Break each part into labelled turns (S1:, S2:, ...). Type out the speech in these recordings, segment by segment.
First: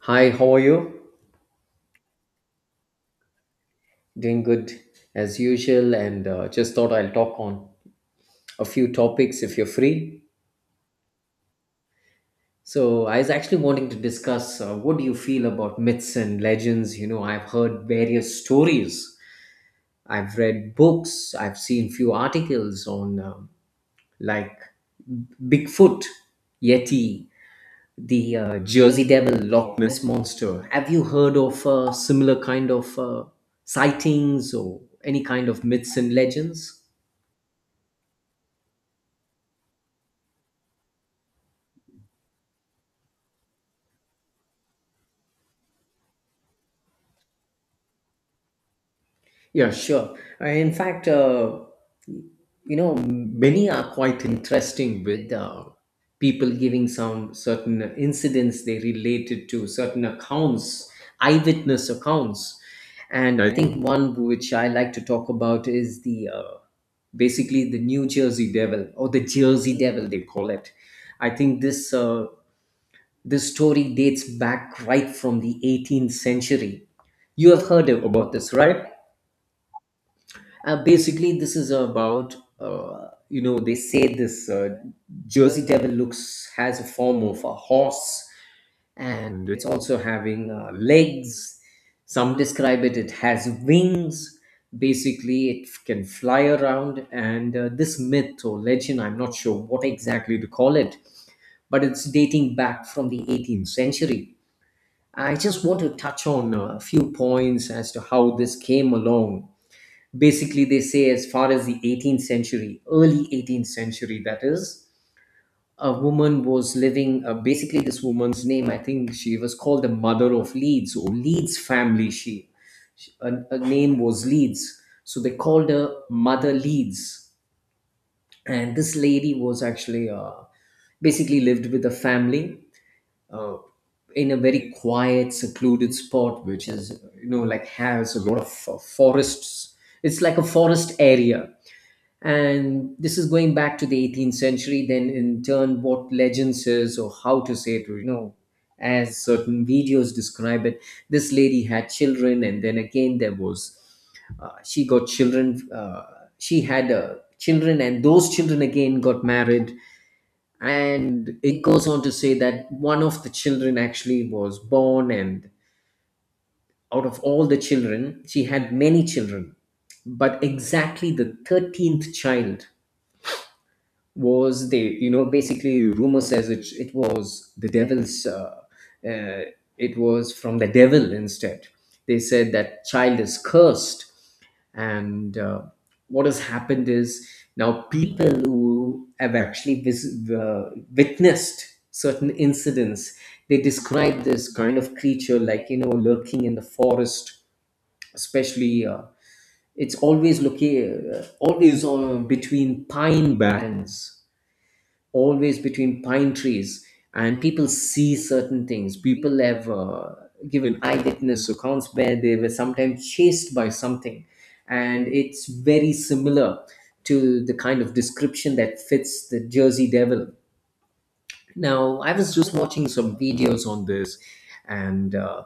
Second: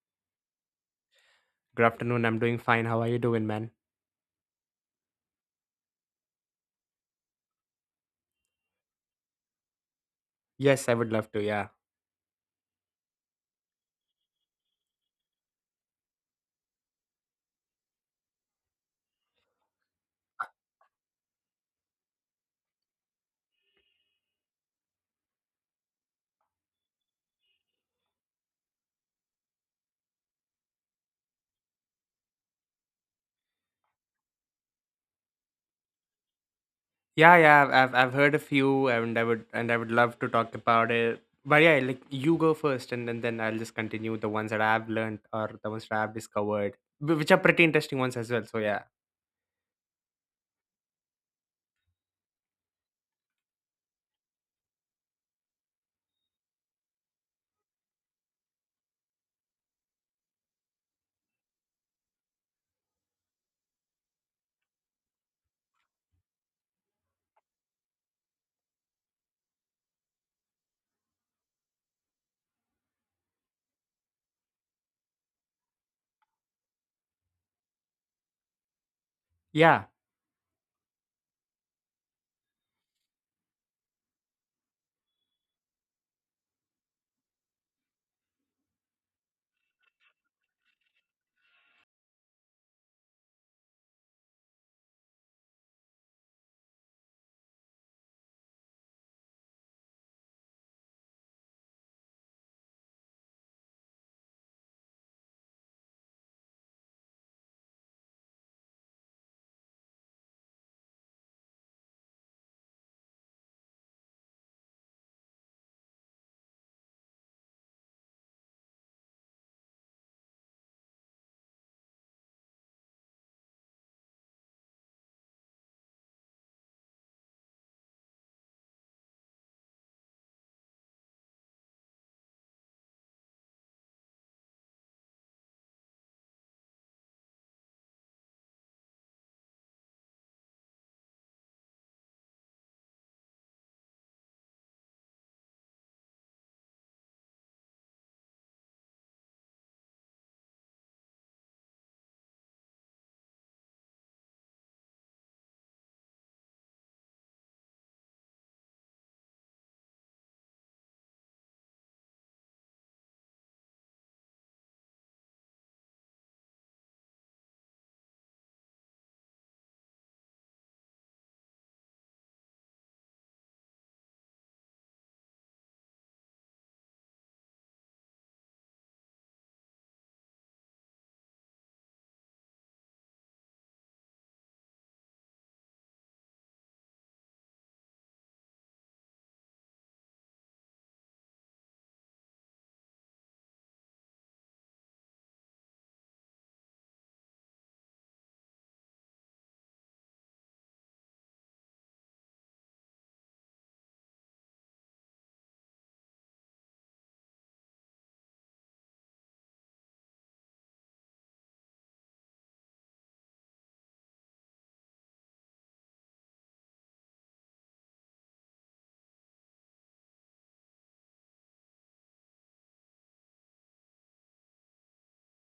S1: Hi, how are you?
S2: Good afternoon. I'm doing fine. How are you doing, man?
S1: Doing good as usual, and just thought I'll talk on a few topics if you're free.
S2: Yes, I would love to. Yeah,
S1: I was actually wanting to discuss what do you feel about myths and legends? You know, I've heard various stories, I've read books, I've seen few articles on like Bigfoot, Yeti, the Jersey Devil, Loch Ness Monster. Have you heard of similar kind of sightings or any kind of myths and legends?
S2: Yeah. I've heard a few, and I would love to talk about it. But yeah, like you go first, and then I'll just continue the ones that I've learned or the ones that I've discovered, which are pretty interesting ones as well. So yeah,
S1: Yeah, sure. In fact, you know, many are quite interesting with people giving some certain incidents they related to certain accounts, eyewitness accounts. And I think one which I like to talk about is the basically the New Jersey Devil, or the Jersey Devil they call it. I think this story dates back right from the 18th century. You have heard about this, right?
S2: yeah,
S1: Basically, this is about you know, they say this Jersey Devil looks has a form of a horse, and it's also having legs. Some describe it; it has wings. Basically, it can fly around, and this myth or legend—I'm not sure what exactly to call it—but it's dating back from the 18th century. I just want to touch on a few points as to how this came along. Basically, they say as far as the 18th century, early 18th century, that is, a woman was living, basically this woman's name, I think she was called the Mother of Leeds, or Leeds family. She, her name was Leeds, so they called her Mother Leeds. And this lady was actually basically lived with a family uh, in a very quiet, secluded spot, which is, you know, like has a lot of forests. It's like a forest area, and this is going back to the 18th century. Then in turn, what legend says, or how to say it, or, you know, as certain videos describe it, this lady had children. And then again, there was, she got children, she had children, and those children again got married. And it goes on to say that one of the children actually was born, and out of all the children she had, many children, but exactly the 13th child was, they, you know, basically rumor says it was the devil's, uh, it was from the devil instead. They said that child is cursed. And what has happened is, now people who have actually witnessed certain incidents, they describe this kind of creature, like, you know, lurking in the forest, especially it's always looking always between pine barrens, always between pine trees. And people see certain things. People have given eyewitness accounts where they were sometimes chased by something, and it's very similar to the kind of description that fits the Jersey Devil. Now, I was just watching some videos on this, and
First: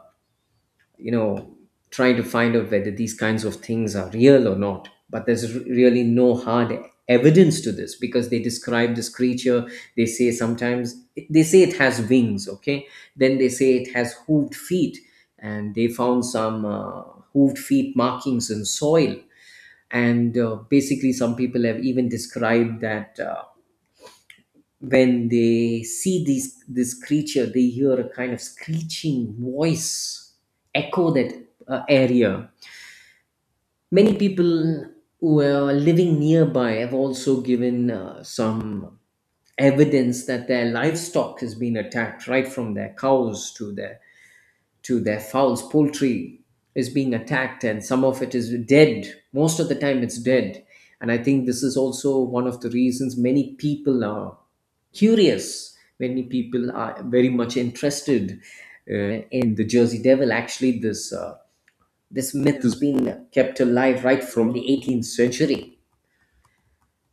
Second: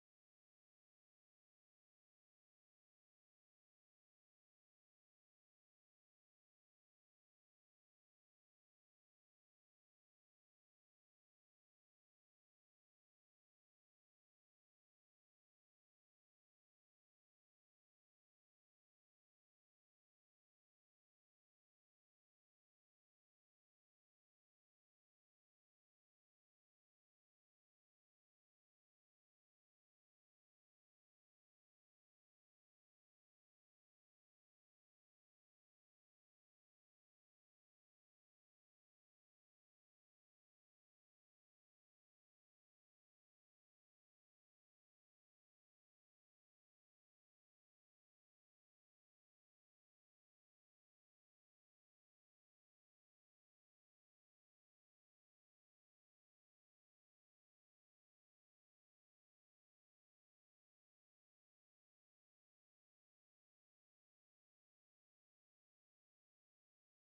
S1: you know, trying to find out whether these kinds of things are real or not, but there's really no hard evidence to this. Because they describe this creature, they say sometimes, they say it has wings, okay, then they say it has hooved feet, and they found some hooved feet markings in soil. And basically, some people have even described that when they see these this creature, they hear a kind of screeching voice echo that area. Many people who are living nearby have also given some evidence that their livestock has been attacked, right from their cows to their, to their fowls. Poultry is being attacked, and some of it is dead. Most of the time, it's dead. And I think this is also one of the reasons many people are curious. Many people are very much interested uh, in the Jersey Devil. Actually, this myth has been kept alive right from the 18th century.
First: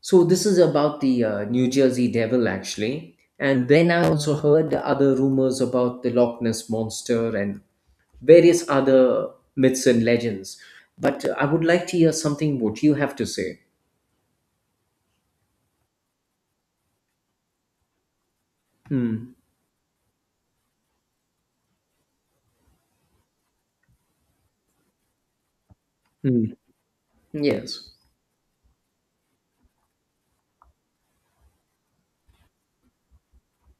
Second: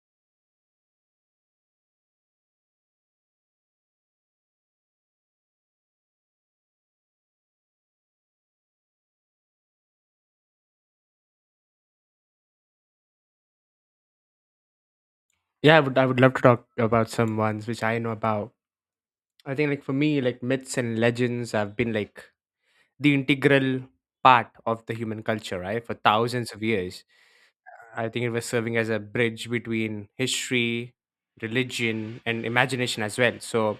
S1: So this is about the New Jersey Devil, actually. And then I also heard other rumors about the Loch Ness Monster and various other myths and legends. But I would like to hear something what you have to say.
S2: yeah. I would love to talk about some ones which I know about.
S1: Mm,
S2: I think like for me, like myths and legends have been like the integral part of the human culture, right, for thousands
S1: mm,
S2: of years.
S1: yes.
S2: I think it was serving as a bridge between history, religion, and imagination as well. So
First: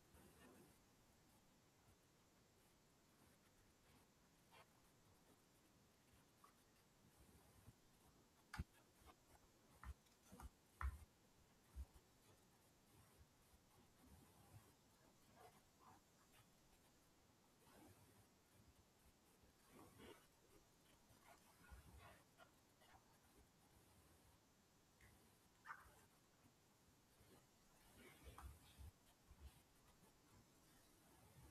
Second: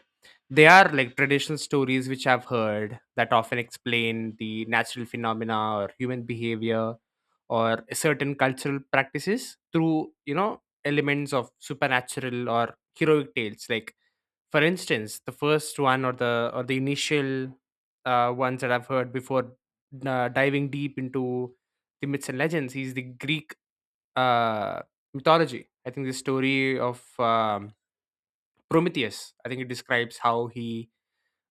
S2: they are like traditional stories which I've heard that often explain the natural phenomena or human behavior or certain cultural practices through, you know, elements of supernatural or heroic tales, like for instance the first one or the initial ones that I've heard before diving deep into the myths and legends is the Greek uh, mythology. I think the story of Prometheus, I think it describes how he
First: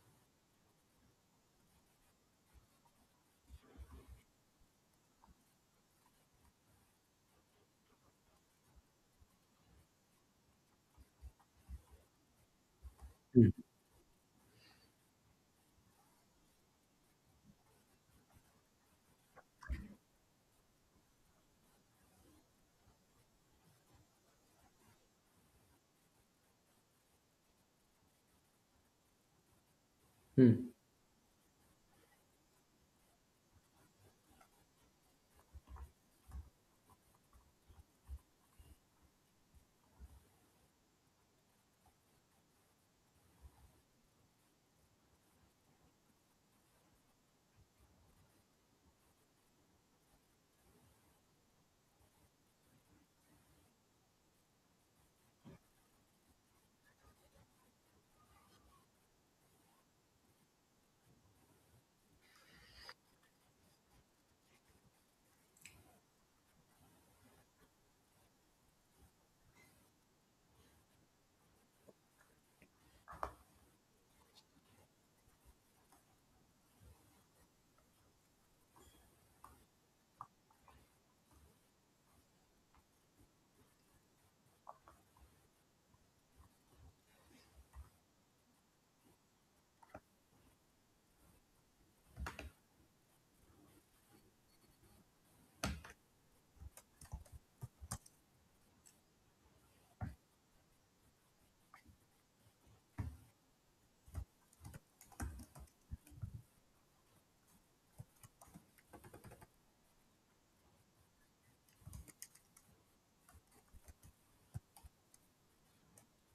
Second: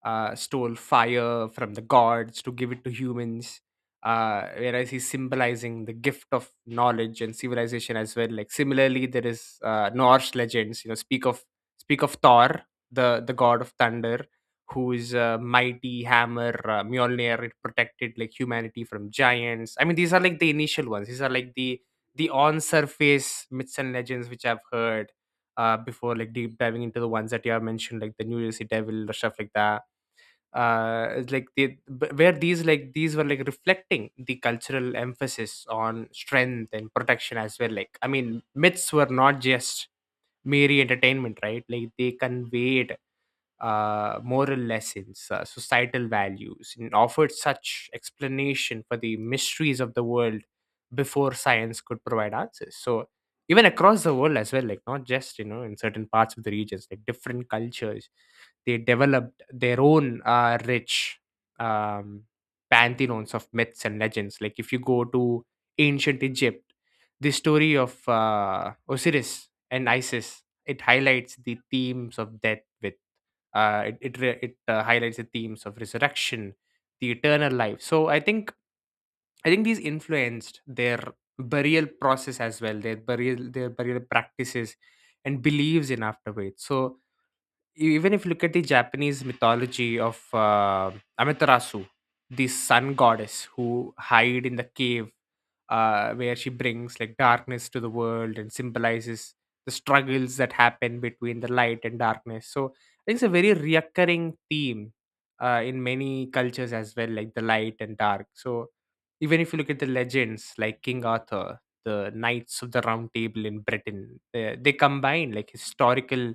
S2: stole fire from the gods to give it to humans. Whereas he's symbolizing the gift of knowledge and civilization as well. Like similarly, there is Norse legends. You know, speak of Thor, the
S1: Mm.
S2: god of thunder, who is a mighty hammer, Mjolnir. It protected like humanity from giants. I mean, these are like the initial ones. These are like the on surface myths and legends which I've heard before. Like deep diving into the ones that you have mentioned, like the New Jersey Devil or stuff like that,
S1: Hmm.
S2: like they, where these, like these were like reflecting the cultural emphasis on strength and protection as well. Like I mean myths were not just mere entertainment, right, like they conveyed moral lessons, societal values, and offered such explanation for the mysteries of the world before science could provide answers. So even across the world as well, like not just, you know, in certain parts of the regions, like different cultures, they developed their own rich um, pantheons of myths and legends. Like if you go to ancient Egypt, the story of Osiris and Isis, it highlights the themes of death with it it, re- it highlights the themes of resurrection, the eternal life. So I think these influenced their burial process as well, their burial practices and beliefs in afterweight. So you, even if you look at the Japanese mythology of Amaterasu, the sun goddess who hide in the cave where she brings like darkness to the world and symbolizes the struggles that happen between the light and darkness. So I think it's a very reoccurring theme in many cultures as well, like the light and dark. So even if you look at the legends like King Arthur, the Knights of the Round Table in Britain, they combine like historical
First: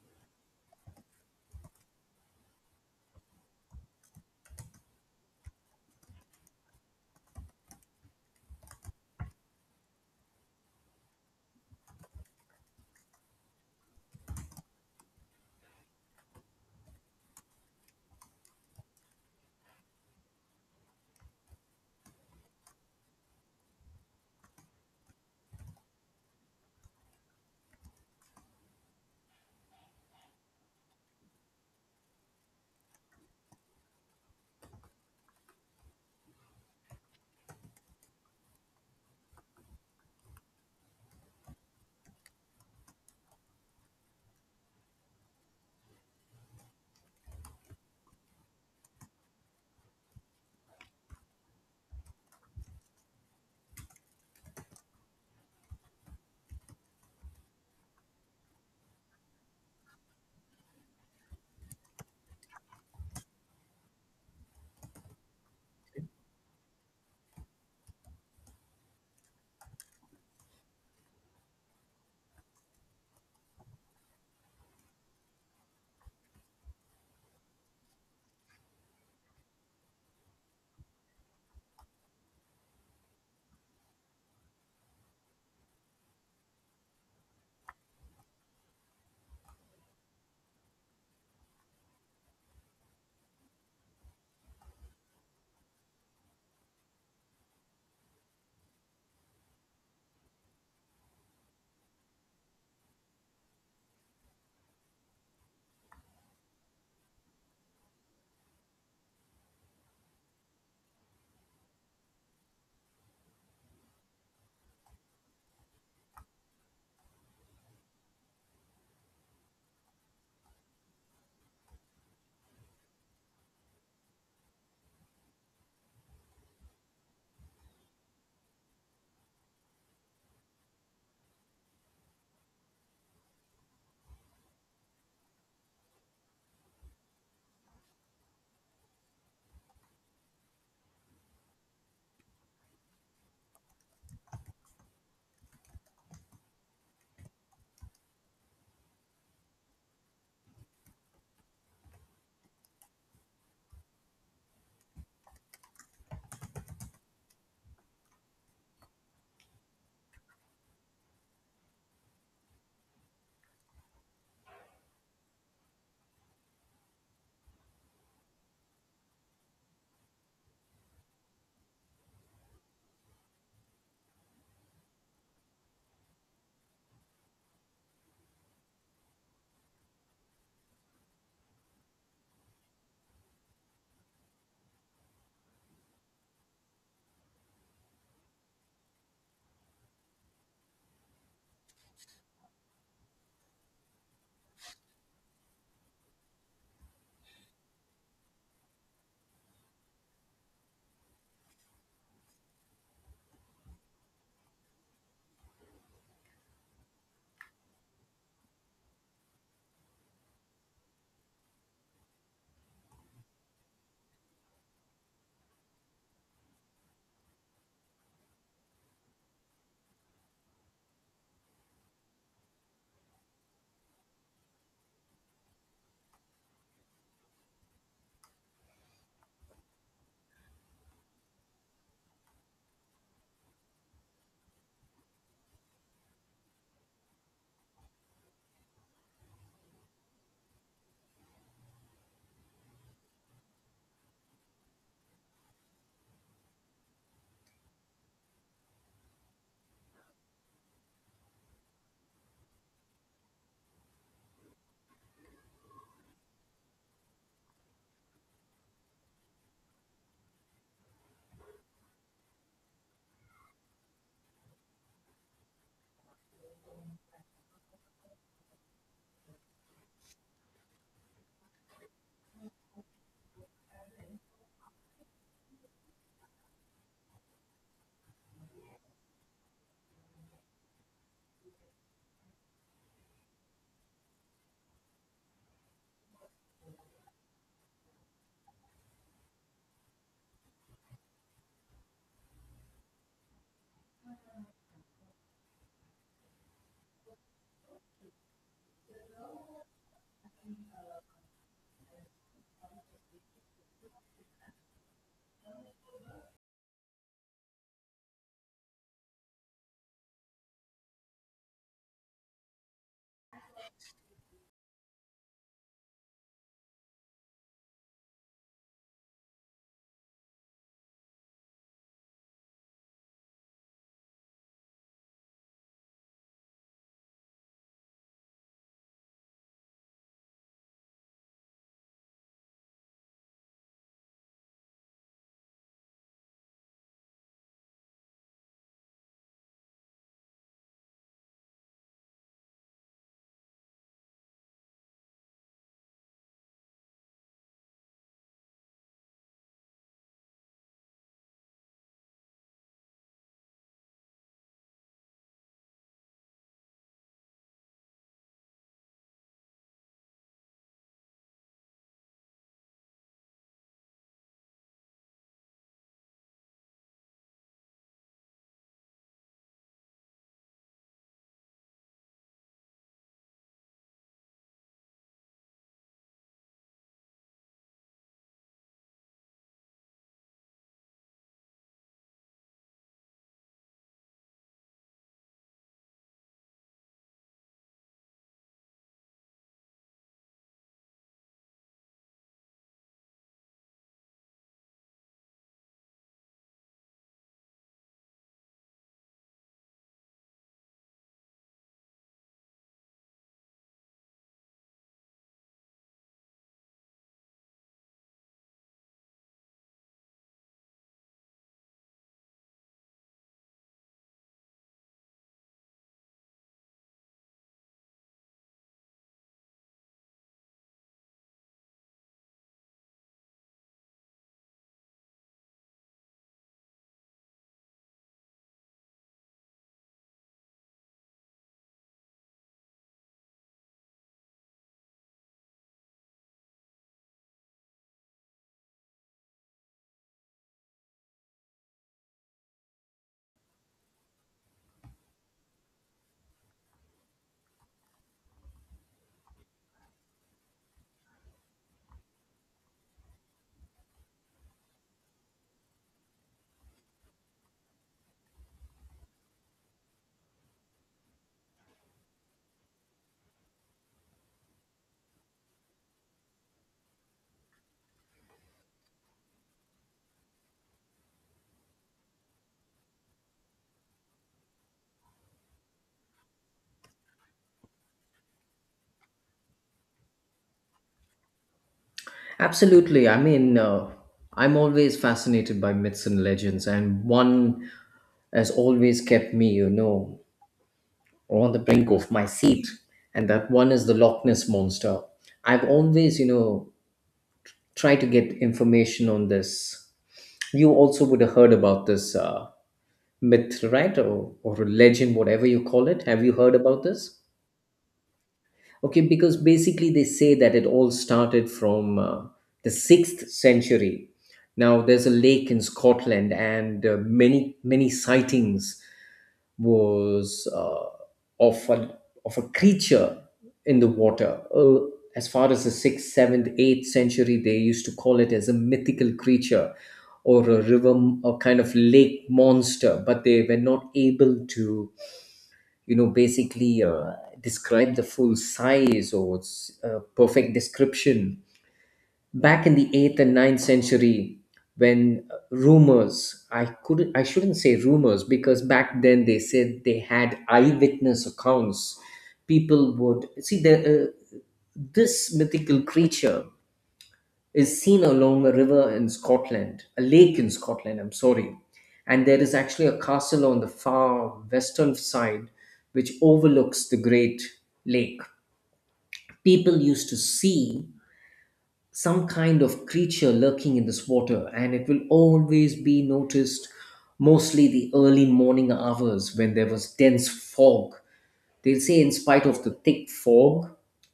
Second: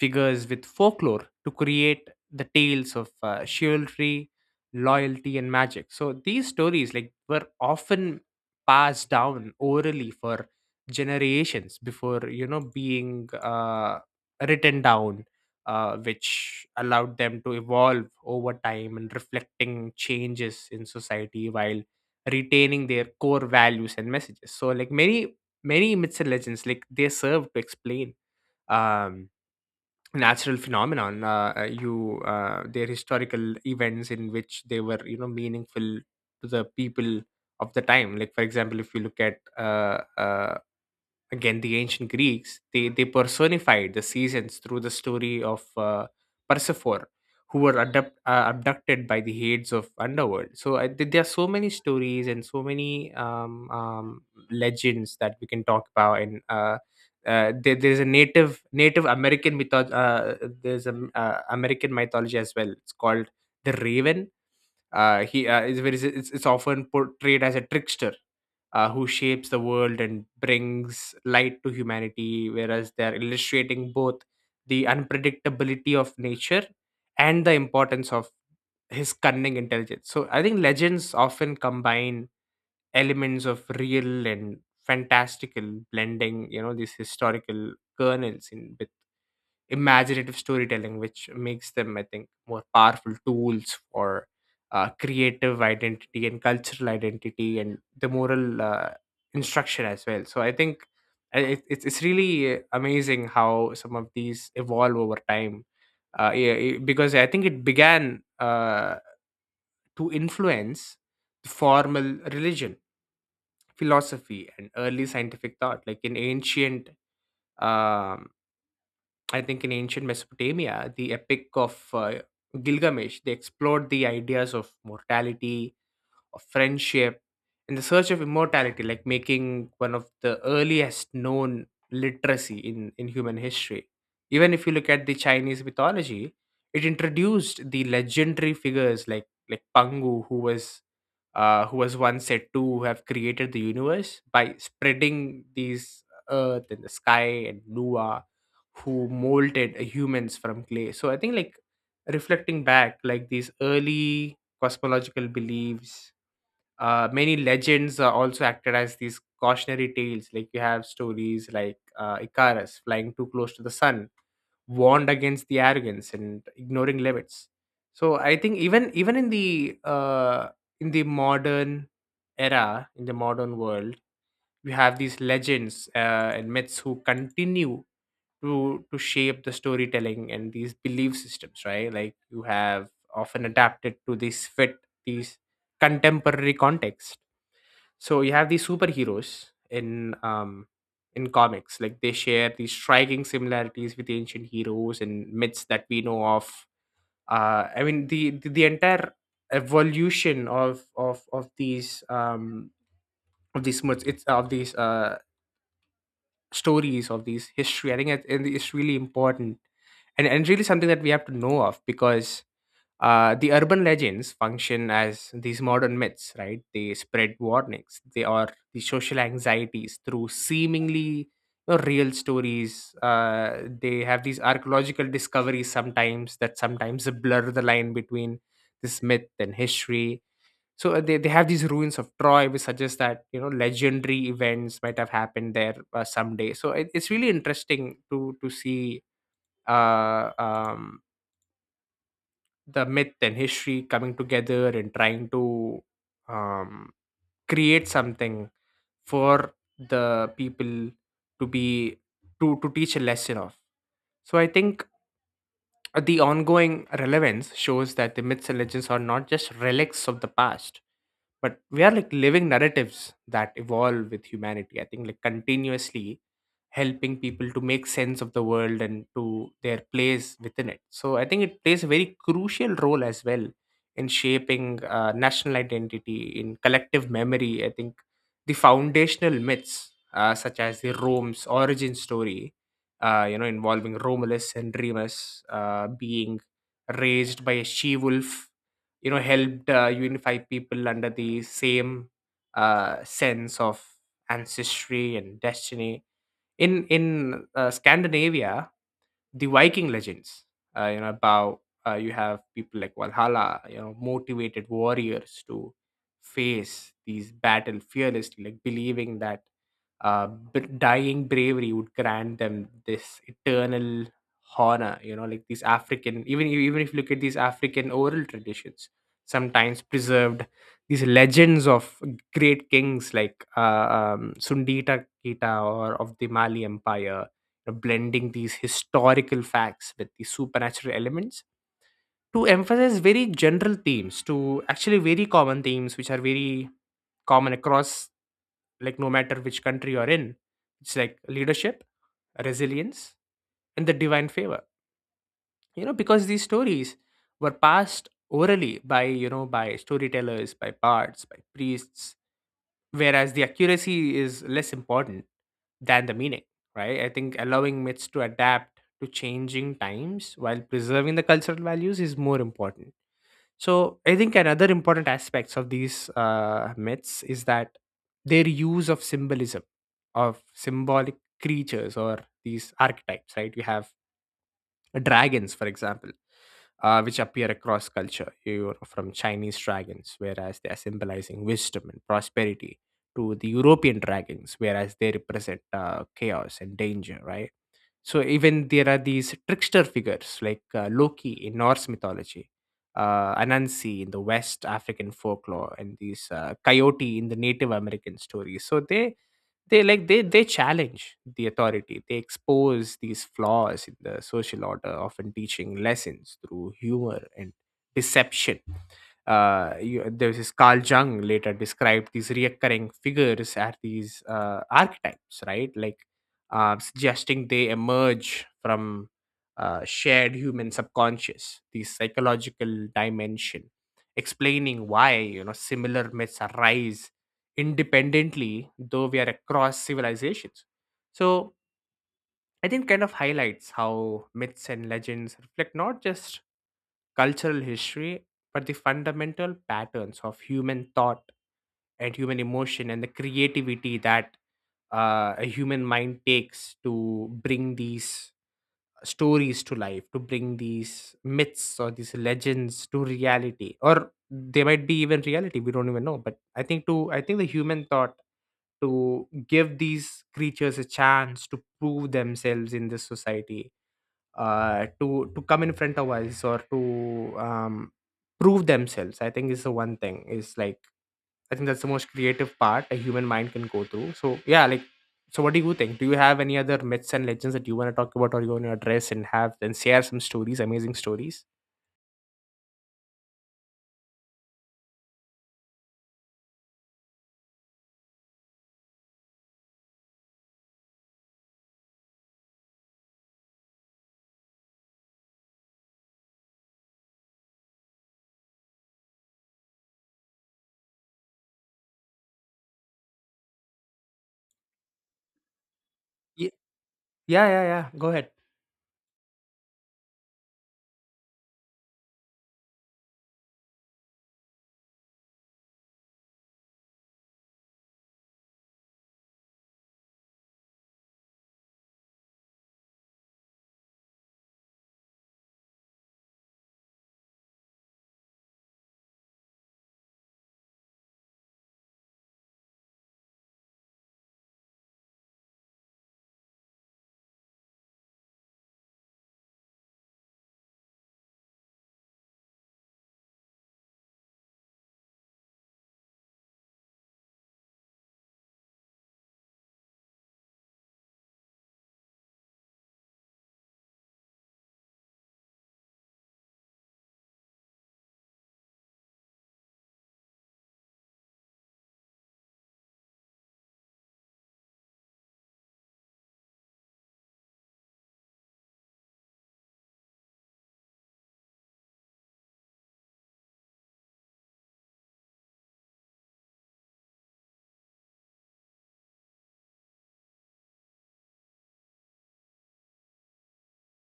S2: figures with folklore to create the tales of chivalry, loyalty, and magic. So these stories like were often passed down orally for generations before, you know, being written down, which allowed them to evolve over time and reflecting changes in society while retaining their core values and messages. So like many myths and legends, like they serve to explain um natural phenomenon, you their historical events in which they were, you know, meaningful to the people of the time. Like for example, if you look at again the ancient Greeks, they personified the seasons through the story of Persephone, who were abducted by the heads of underworld. So there are so many stories and so many legends that we can talk about. And there's a Native American mytho- there's an American mythology as well. It's called the Raven. He is very It's often portrayed as a trickster, who shapes the world and brings light to humanity, whereas they are illustrating both the unpredictability of nature and the importance of his cunning intelligence. So I think legends often combine elements of real and fantastical, blending, you know, these historical kernels in with imaginative storytelling, which makes them, I think, more powerful tools for creative identity and cultural identity and the moral instruction as well. So I think it's really amazing how some of these evolve over time. Yeah, because I think it began to influence the formal religion, philosophy, and early scientific thought. Like in ancient um, I think in ancient Mesopotamia, the epic of Gilgamesh, they explored the ideas of mortality, of friendship, in the search of immortality, like making one of the earliest known literacy in human history. Even if you look at the Chinese mythology, it introduced the legendary figures like Pangu, who was who was once said to have created the universe by spreading these earth and the sky, and Lua, who molded humans from clay. So I think like reflecting back, like these early cosmological beliefs, many legends also acted as these cautionary tales. Like you have stories like Icarus flying too close to the sun, warned against the arrogance and ignoring limits. So I think even even in the modern era, in the modern world, you have these legends and myths who continue to shape the storytelling and these belief systems, right? Like you have often adapted to this fit these contemporary context. So you have these superheroes in comics, like they share these striking similarities with ancient heroes and myths that we know of. I mean the the entire evolution of of these of these myths, it's of these stories, of these history, I think it is really important and really something that we have to know of, because the urban legends function as these modern myths, right? They spread warnings. They are the social anxieties through seemingly, you know, real stories. They have these archaeological discoveries sometimes that sometimes blur the line between this myth and history. So they have these ruins of Troy, which suggests that, you know, legendary events might have happened there someday. So it's really interesting to see uh, um, the myth and history coming together and trying to um, create something for the people to be to teach a lesson of. So I think the ongoing relevance shows that the myths and legends are not just relics of the past, but we are like living narratives that evolve with humanity, I think, like continuously helping people to make sense of the world and to their place within it. So I think it plays a very crucial role as well in shaping national identity in collective memory. I think the foundational myths such as the Rome's origin story, you know, involving Romulus and Remus being raised by a she wolf, you know, helped unify people under the same sense of ancestry and destiny. In Scandinavia, the Viking legends. You know about you have people like Valhalla, you know, motivated warriors to face these battle fearlessly, like believing that dying bravery would grant them this eternal honor. You know, like these African, even if you look at these African oral traditions, sometimes preserved these legends of great kings like Sundita Kita or of the Mali Empire, you know, blending these historical facts with the supernatural elements to emphasize very general themes, to actually very common themes which are very common across, like no matter which country you're in, it's like leadership, resilience, and the divine favor. You know, because these stories were passed orally by, you know, by storytellers, by bards, by priests, whereas the accuracy is less important than the meaning, right? I think allowing myths to adapt to changing times while preserving the cultural values is more important. So I think another important aspects of these myths is that their use of symbolism, of symbolic creatures or these archetypes, right? You have dragons, for example, which appear across culture. You're from Chinese dragons, whereas they are symbolizing wisdom and prosperity, to the European dragons, whereas they represent chaos and danger, right? So even there are these trickster figures like Loki in Norse mythology, Anansi in the West African folklore, and these coyote in the Native American stories. So they challenge the authority. They expose these flaws in the social order, often teaching lessons through humor and deception. There was this Carl Jung later described these recurring figures as these archetypes, right? Suggesting they emerge from shared human subconscious, the psychological dimension, explaining why similar myths arise independently, though we are across civilizations. So I think kind of highlights how myths and legends reflect not just cultural history, but the fundamental patterns of human thought and human emotion and the creativity that a human mind takes to bring these stories to life to bring these myths or these legends to reality, or they might be even reality we don't even know. But I think the human thought to give these creatures a chance to prove themselves in this society, to come in front of us or to um, prove themselves. I think is the one thing is like I think that's the most creative part a human mind can go through. So yeah, like so what do you think? Do you have any other myths and legends that you want to talk about or you want to address and have and share some stories, amazing stories?
S1: Absolutely. I mean, I'm always fascinated by myths and legends, and one has always kept me, you know, or on the brink of my seat, and that one is the Loch Ness Monster. I've always, you know, tried to get information on this. You also would have heard about this myth, right? Or a legend, whatever you call it. Have you
S2: Ye-
S1: heard about this?
S2: Yeah, yeah, yeah. Go ahead.
S1: Okay, because basically they say that it all started from the sixth century. Now, there's a lake in Scotland, and many sightings was of a, of a creature in the water. As far as the sixth, seventh, eighth century, they used to call it as a mythical creature, or a river, a kind of lake monster. But they were not able to, you know, basically describe the full size or perfect description back in the 8th and ninth century, when rumors, i couldn't, I shouldn't say rumors, because back then they said they had eyewitness accounts. People would see the this mythical creature is seen along a river in Scotland, a lake in Scotland, I'm sorry. And there is actually a castle on the far western side which overlooks the great lake. People used to see some kind of creature lurking in this water, and it will always be noticed mostly the early morning hours when there was dense fog. They'll say, in spite of the thick fog,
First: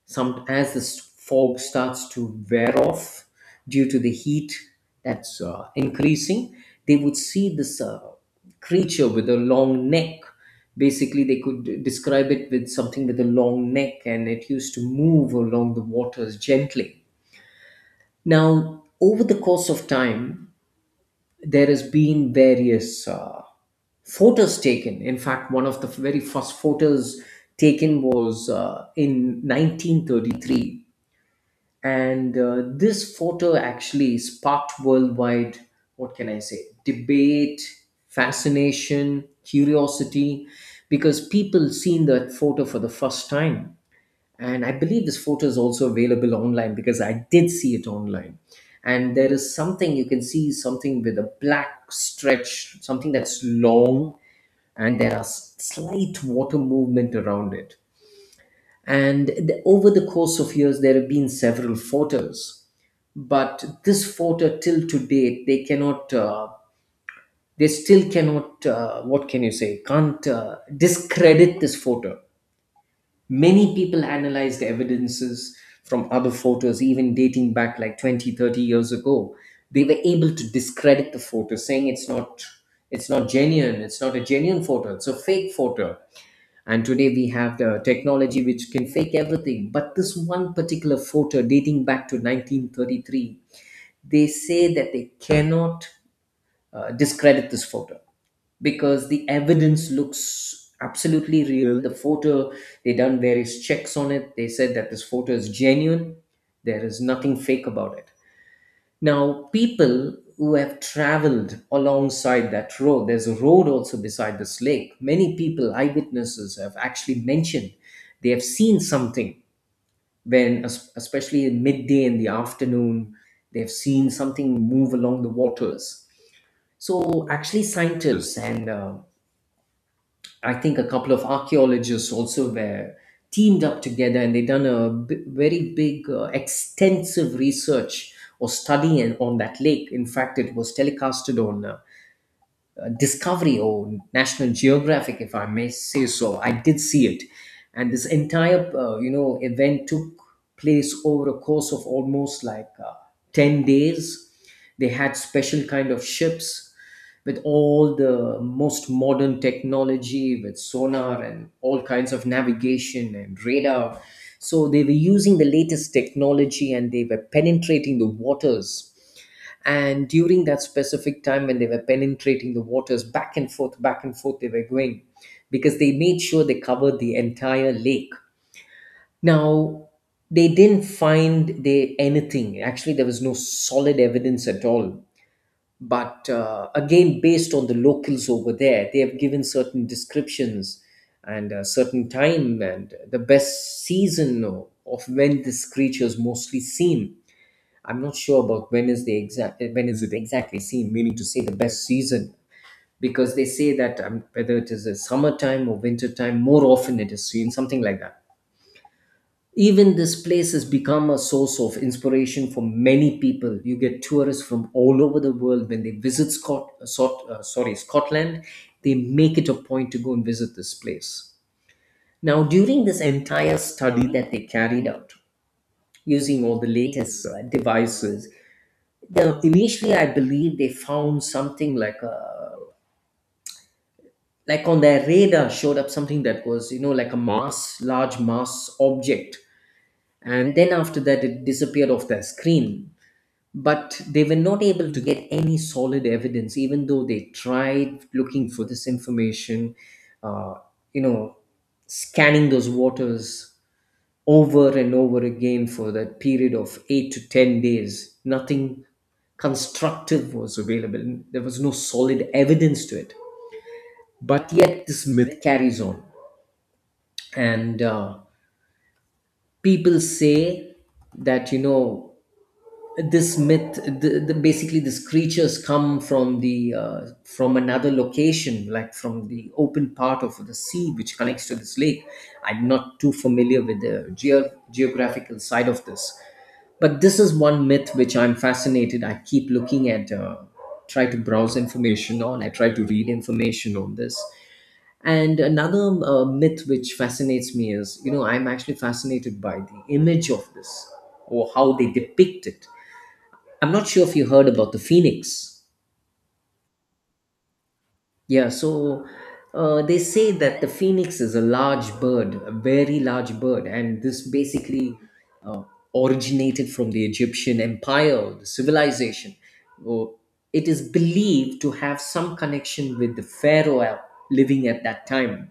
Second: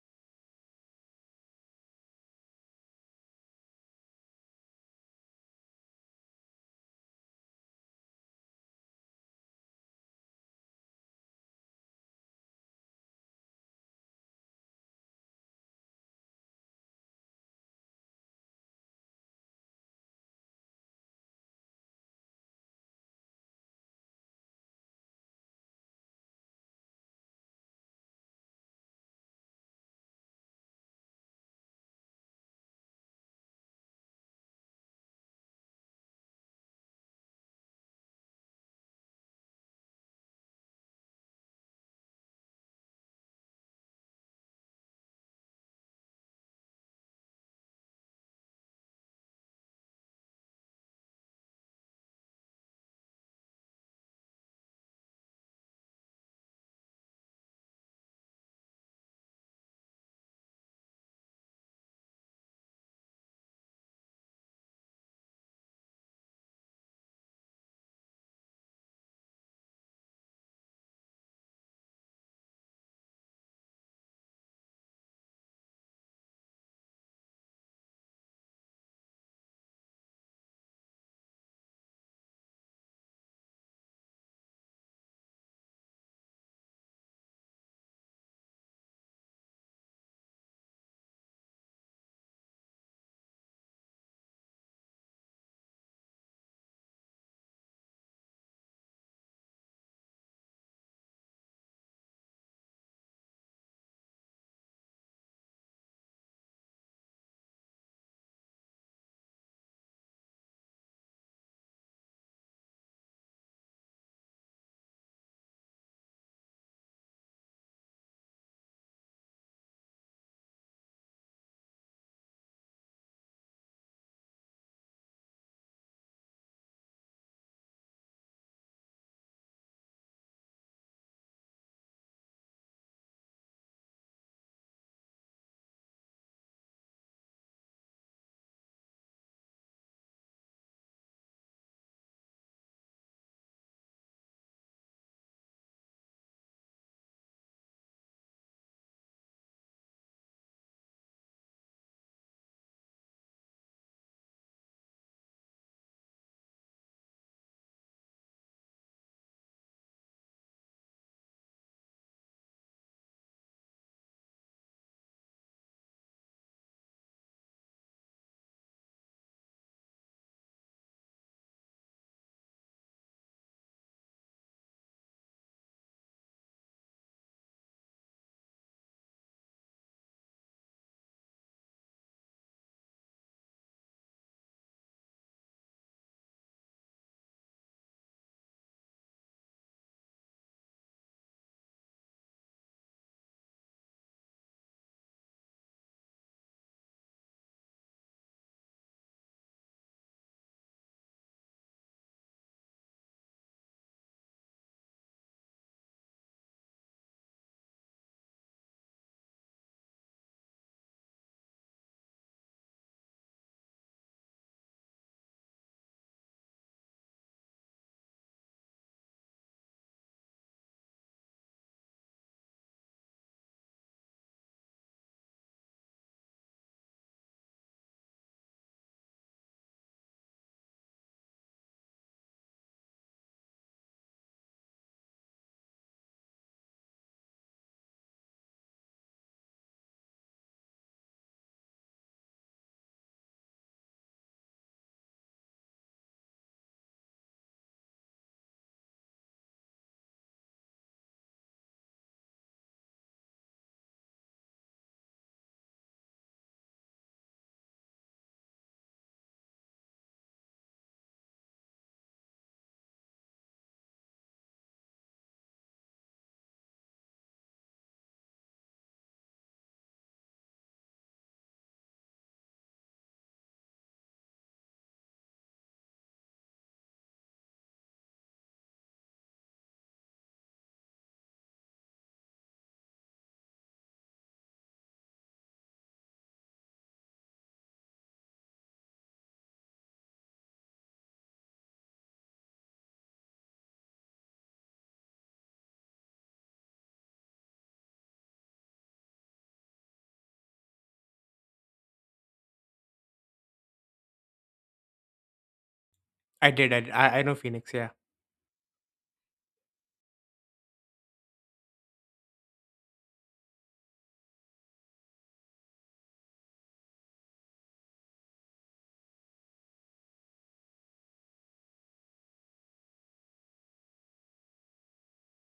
S1: some, as this fog starts to wear off due to the heat that's increasing, they would see this creature with a long neck. Basically, they could describe it with something with a long neck, and it used to move along the waters gently. Now, over the course of time, there has been various, photos taken. In fact, one of the very first photos taken was in 1933. And this photo actually sparked worldwide, what can I say, debate, fascination, curiosity, because people seen that photo for the first time. And I believe this photo is also available online, because I did see it online. And there is something, you can see something with a black stretch, something that's long, and there are slight water movement around it. And over the course of years, there have been several photos, but this photo till to date, they cannot, they still cannot, what can you say, can't discredit this photo. Many people analyzed evidences from other photos, even dating back like 20, 30 years ago. They were able to discredit the photo, saying it's not genuine, it's not a genuine photo, it's a fake photo. And today we have the technology which can fake everything. But this one particular photo dating back to 1933, they say that they cannot discredit this photo, because the evidence looks absolutely real. The photo, they done various checks on it. They said that this photo is genuine. There is nothing fake about it. Now, people who have traveled alongside that road, there's a road also beside this lake. Many people, eyewitnesses, have actually mentioned they have seen something when, especially in midday in the afternoon, they've seen something move along the waters. So, actually, scientists and I think a couple of archaeologists also were teamed up together, and they done very big, extensive research or study on that lake. In fact, it was telecasted on Discovery or National Geographic, if I may say so. I did see it, and this entire you know, event took place over a course of almost like 10 days. They had special kind of ships with all the most modern technology, with sonar and all kinds of navigation and radar. So they were using the latest technology, and they were penetrating the waters. And during that specific time when they were penetrating the waters, back and forth, back and forth they were going, because they made sure they covered the entire lake. Now, they didn't find they anything, actually. There was no solid evidence at all. But again, based on the locals over there, they have given certain descriptions, and a certain time and the best season of when this creature is mostly seen. I'm not sure about when is the exact, when is it exactly seen, meaning to say the best season, because they say that whether it is a summertime or winter time, more often it is seen, something like that. Even this place has become a source of inspiration for many people. You get tourists from all over the world when they visit sorry, Scotland, they make it a point to go and visit this place. Now, during this entire study that they carried out, using all the latest devices, the initially I believe they found something like a like on their radar showed up something that was like a mass large mass object. And then after that it disappeared off their screen, but they were not able to get any solid evidence even though they tried looking for this information, uh, you know scanning those waters over and over again for that period of 8 to 10 days. Nothing constructive was available. There was no solid evidence to it. But yet, this myth carries on. And people say that, this myth basically these creatures come from another location, like from the open part of the sea which connects to this lake. I'm not too familiar with the geographical side of this. But this is one myth which I'm fascinated. I keep looking at, try to browse information on, I try to read information on this. And another myth which fascinates me is, I'm actually fascinated by the image of this, or how they depict it. I'm not sure if you heard about the phoenix.
S2: I did. I know Phoenix. Yeah.
S1: Yeah, so they say that the phoenix is a large bird, a very large bird, and this basically uh, originated from the Egyptian empire, the civilization. Oh, it is believed to have some connection with the pharaoh living at that time,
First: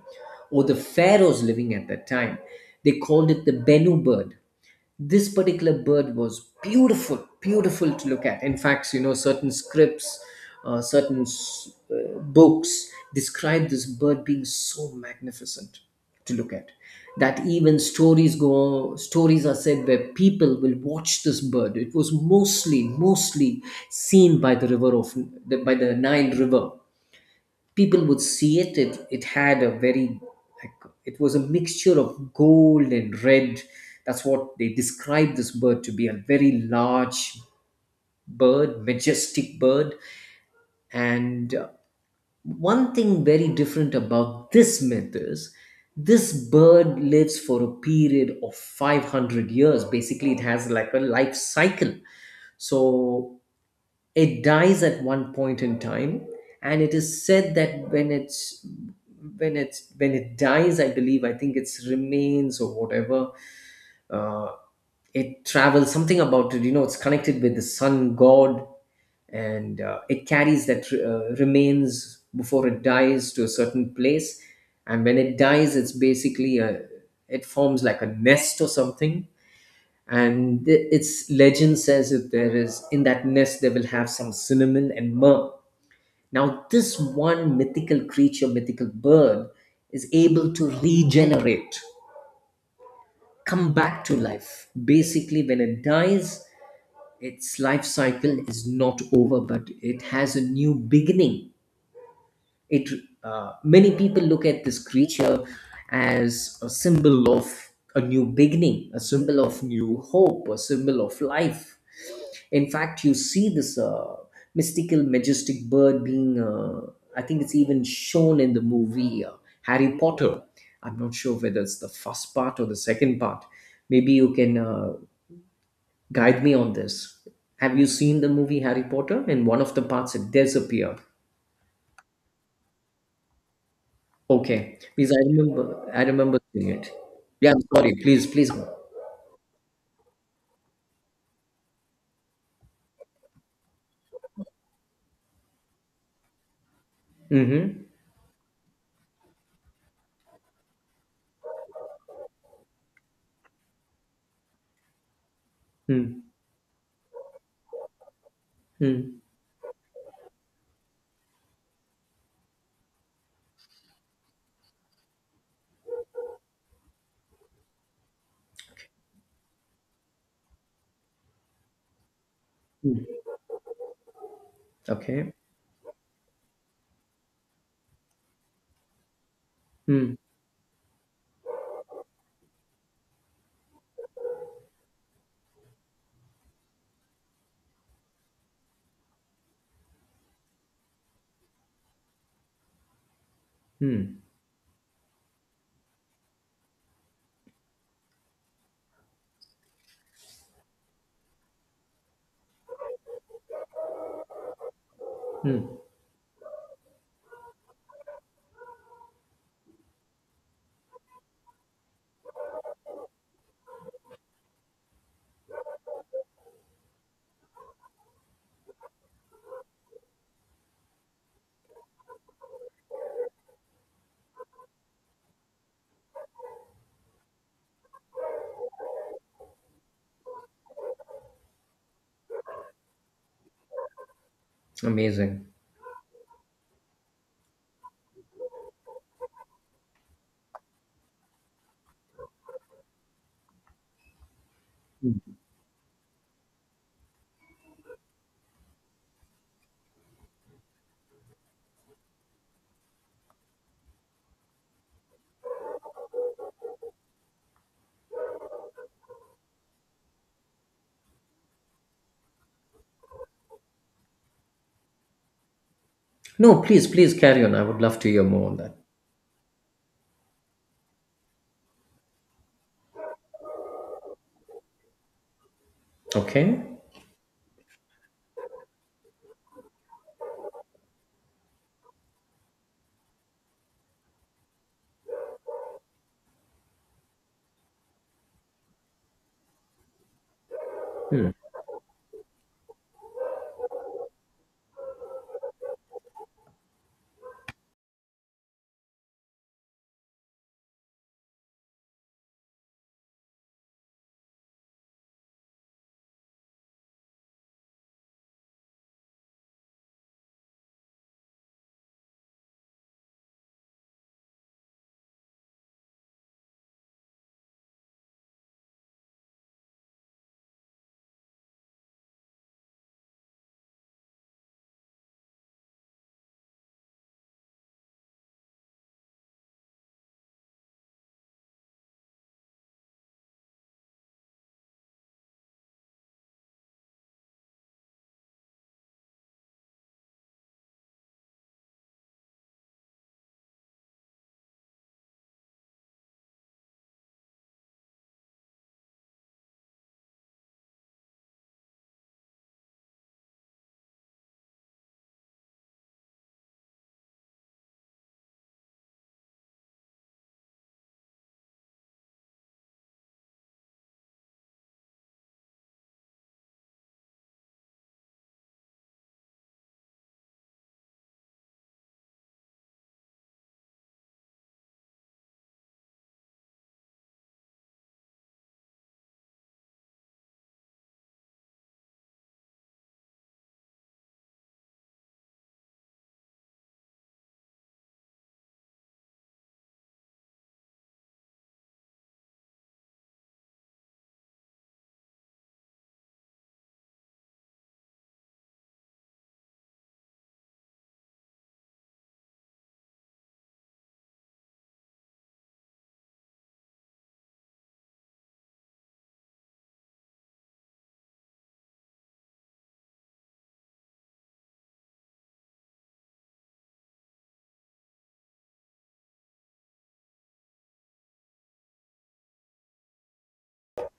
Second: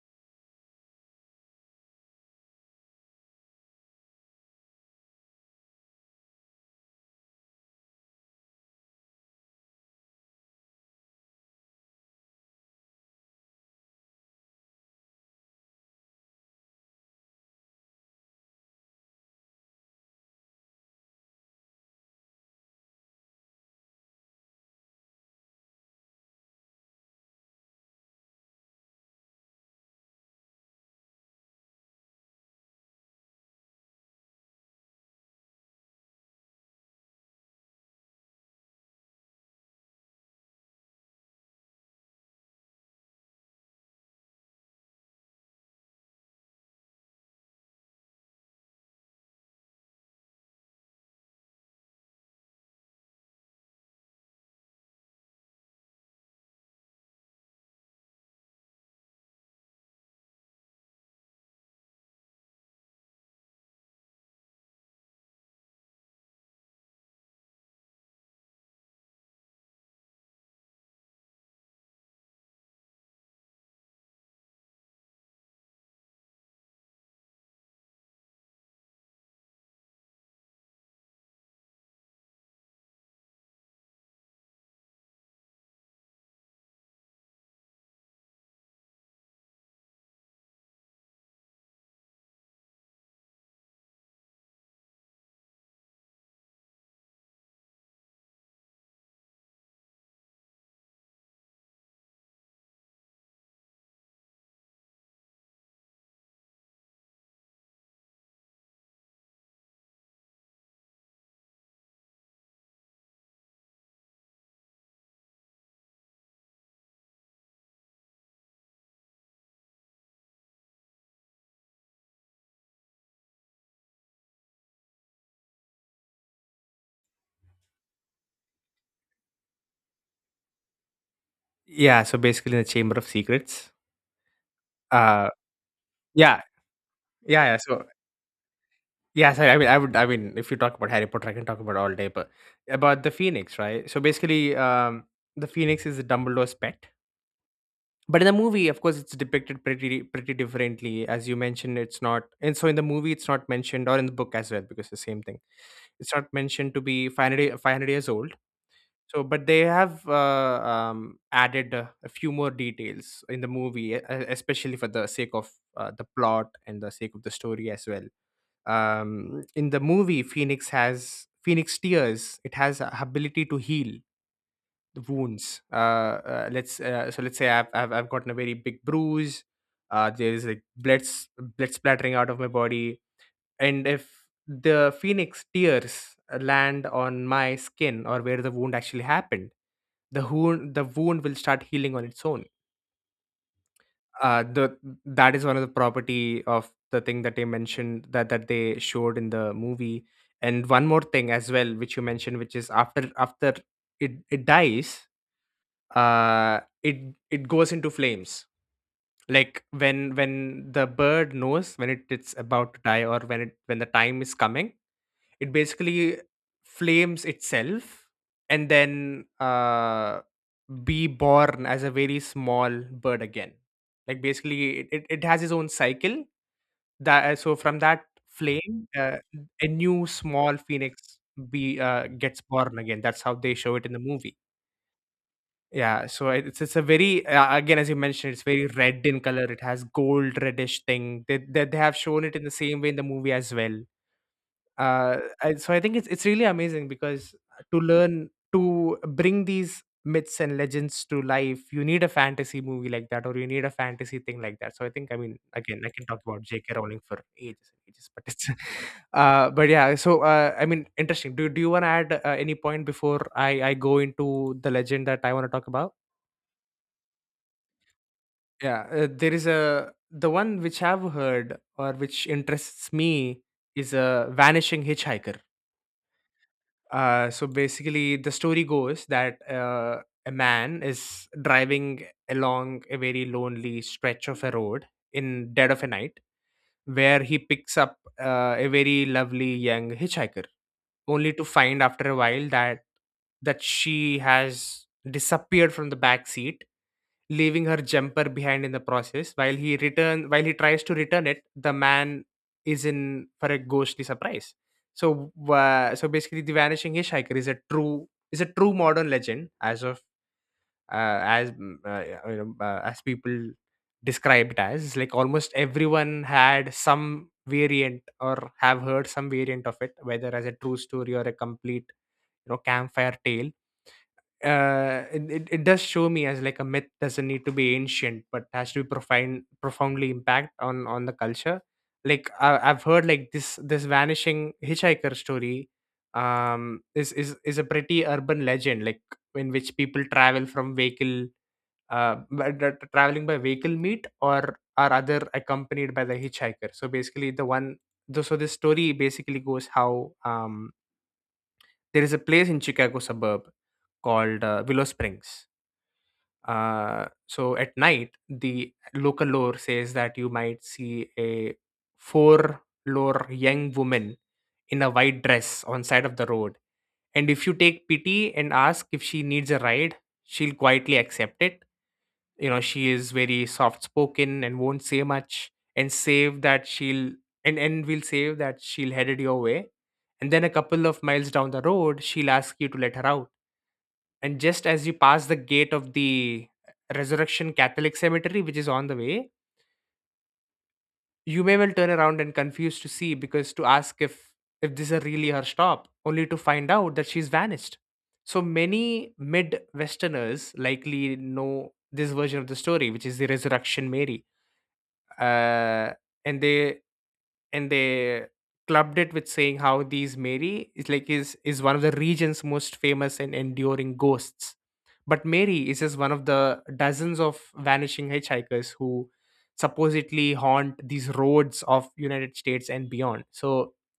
S1: or the pharaohs living at that time. They called it the Bennu bird. This particular bird was beautiful, beautiful to look at. In fact, certain scripts certain s- books describe this bird being so magnificent to look at, that even stories are said where people will watch this bird. It was mostly seen by the Nile River, people would see it. It had a very like it was a mixture of gold and red. That's what they described this bird to be, a very large bird, majestic bird. And one thing very different about this myth is this bird lives for a period of 500 years. Basically, it has like a life cycle. So it dies at one point in time, and it is said that when it dies, I think it's remains or whatever, uh, it travels something about it, it's connected with the sun god. And it carries that remains before it dies to a certain place. And when it dies, it forms like a nest or something. And its legend says if there is in that nest, they will have some cinnamon and myrrh. Now, this one mythical creature, mythical bird, is able to regenerate, come back to life. Basically, when it dies, its life cycle is not over, but it has a new beginning. It Many people look at this creature as a symbol of a new beginning, a symbol of new hope, a symbol of life. In fact, you see this mystical, majestic bird being. I think it's even shown in the movie Harry Potter. I'm not sure whether it's the first part or the second part. Maybe you can guide me on this. Have you seen the movie Harry Potter? In one of the parts, it disappeared.
S2: Yeah. So basically, in the Chamber of Secrets.
S1: Okay, because I
S2: Uh.
S1: remember, I remember
S2: Yeah.
S1: seeing it.
S2: Yeah.
S1: Yeah,
S2: Yeah.
S1: I'm
S2: So
S1: sorry. Please, please go.
S2: yes, I mean, I would. I mean, if you talk about Harry Potter, I can talk about all day, but about the Phoenix, right? So basically, the Phoenix is Dumbledore's pet,
S1: Mm-hmm.
S2: but in the movie, of course, it's depicted pretty differently. As you mentioned, it's not, and so in the movie, it's not mentioned, or in the book as well, because it's the same thing. It's
S1: Mm,
S2: not mentioned to be 500 500 years old.
S1: mm,
S2: So, but they have added a few more details in the movie, especially for the sake of the plot and the sake of the story as well. In the movie, phoenix has phoenix tears. It has a
S1: mm.
S2: ability to heal the
S1: Okay.
S2: wounds. Uh, uh let's uh, so let's say I've gotten a very big bruise.
S1: Mm,
S2: There's like blood splattering out of my body, and if the phoenix tears land on my skin or where the wound actually happened, the wound will start healing on its own.
S1: mm,
S2: The That is one of the property of the thing that they mentioned that they showed in the movie. And one more thing as well which you mentioned, which is after it dies,
S1: mm.
S2: uh it it goes into flames. Like when the bird knows when it's about to die or when it when the time is coming, it basically flames itself, and then be born as a very small bird again. Like basically, it has its own cycle. That so from that flame, a new small phoenix be gets born again. That's how they show it in the movie.
S1: Amazing.
S2: Yeah, so it's a very again, as you mentioned, it's very red in color. It has gold reddish thing. They have shown it in the same way in the movie as well. So I think it's really amazing because to learn to bring these myths and legends to life, you need a fantasy movie like that, or you need a fantasy thing like that. So I think, I mean, again, I can talk about J.K. Rowling for ages and ages, but it's, but yeah. So I mean, interesting. Do you want to add any point before I go into the legend that I want to talk about?
S1: No, please, please carry on. I would love to hear more on that.
S2: Yeah, there is a the one which I've heard or which interests me is a vanishing hitchhiker.
S1: Okay.
S2: So basically, the story goes that a man is driving along a very lonely stretch of a road in dead of a night, where he picks up a very lovely young hitchhiker, only
S1: Mm.
S2: to find after a while that she has disappeared from the back seat, leaving her jumper behind in the process. While he tries to return it, the man is in for a ghostly surprise. So basically, the vanishing hitchhiker is a true modern legend, as of as mm, you know, as people describe it as. It's like almost everyone had some variant or have heard some variant of it, whether as a true story or a complete campfire tale. It it does show me as like a myth doesn't need to be ancient, but has to be profoundly impact on the culture. I've heard like this vanishing hitchhiker story is is a pretty urban legend, like in which people travel from vehicle traveling by vehicle meet or are other accompanied by the hitchhiker. So basically the one the, so this story basically goes how there is a place in Chicago suburb called Willow Springs. So at night, the local lore says that you might see a four lore young woman in a white dress on side of the road. And if you take pity and ask if she needs a ride, she'll quietly accept it. You know, she is very soft spoken and won't say much and save that she'll and will save that she'll head it your way. And then a couple of miles down the road, she'll ask you to let her out, and just as you pass the gate of the Resurrection Catholic Cemetery, which is on the way, you may well turn around and confused to see because to ask if this is really her stop, only to find out that she's vanished. So many mid-Westerners likely know this version of the story, which is the Resurrection Mary, uh, and they and they clubbed it with saying how these Mary is like is one of the region's most famous and enduring ghosts. But Mary is just one of the dozens of vanishing hitchhikers who supposedly haunt these roads of United States and beyond. So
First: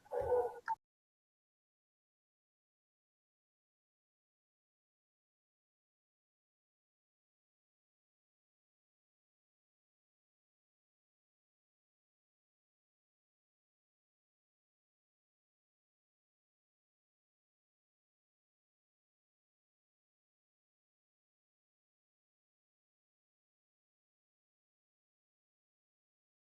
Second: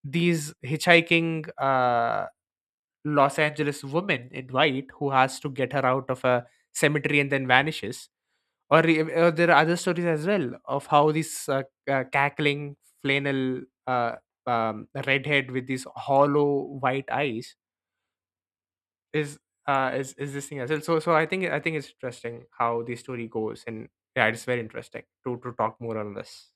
S2: these hitchhiking Los Angeles woman in white who has to get her out of a cemetery and then vanishes. Or there are other stories as well of how this cackling flannel uh, redhead with these hollow white eyes is is this thing as well. So I think it's interesting how the story goes, and yeah, it's very interesting to talk more on this.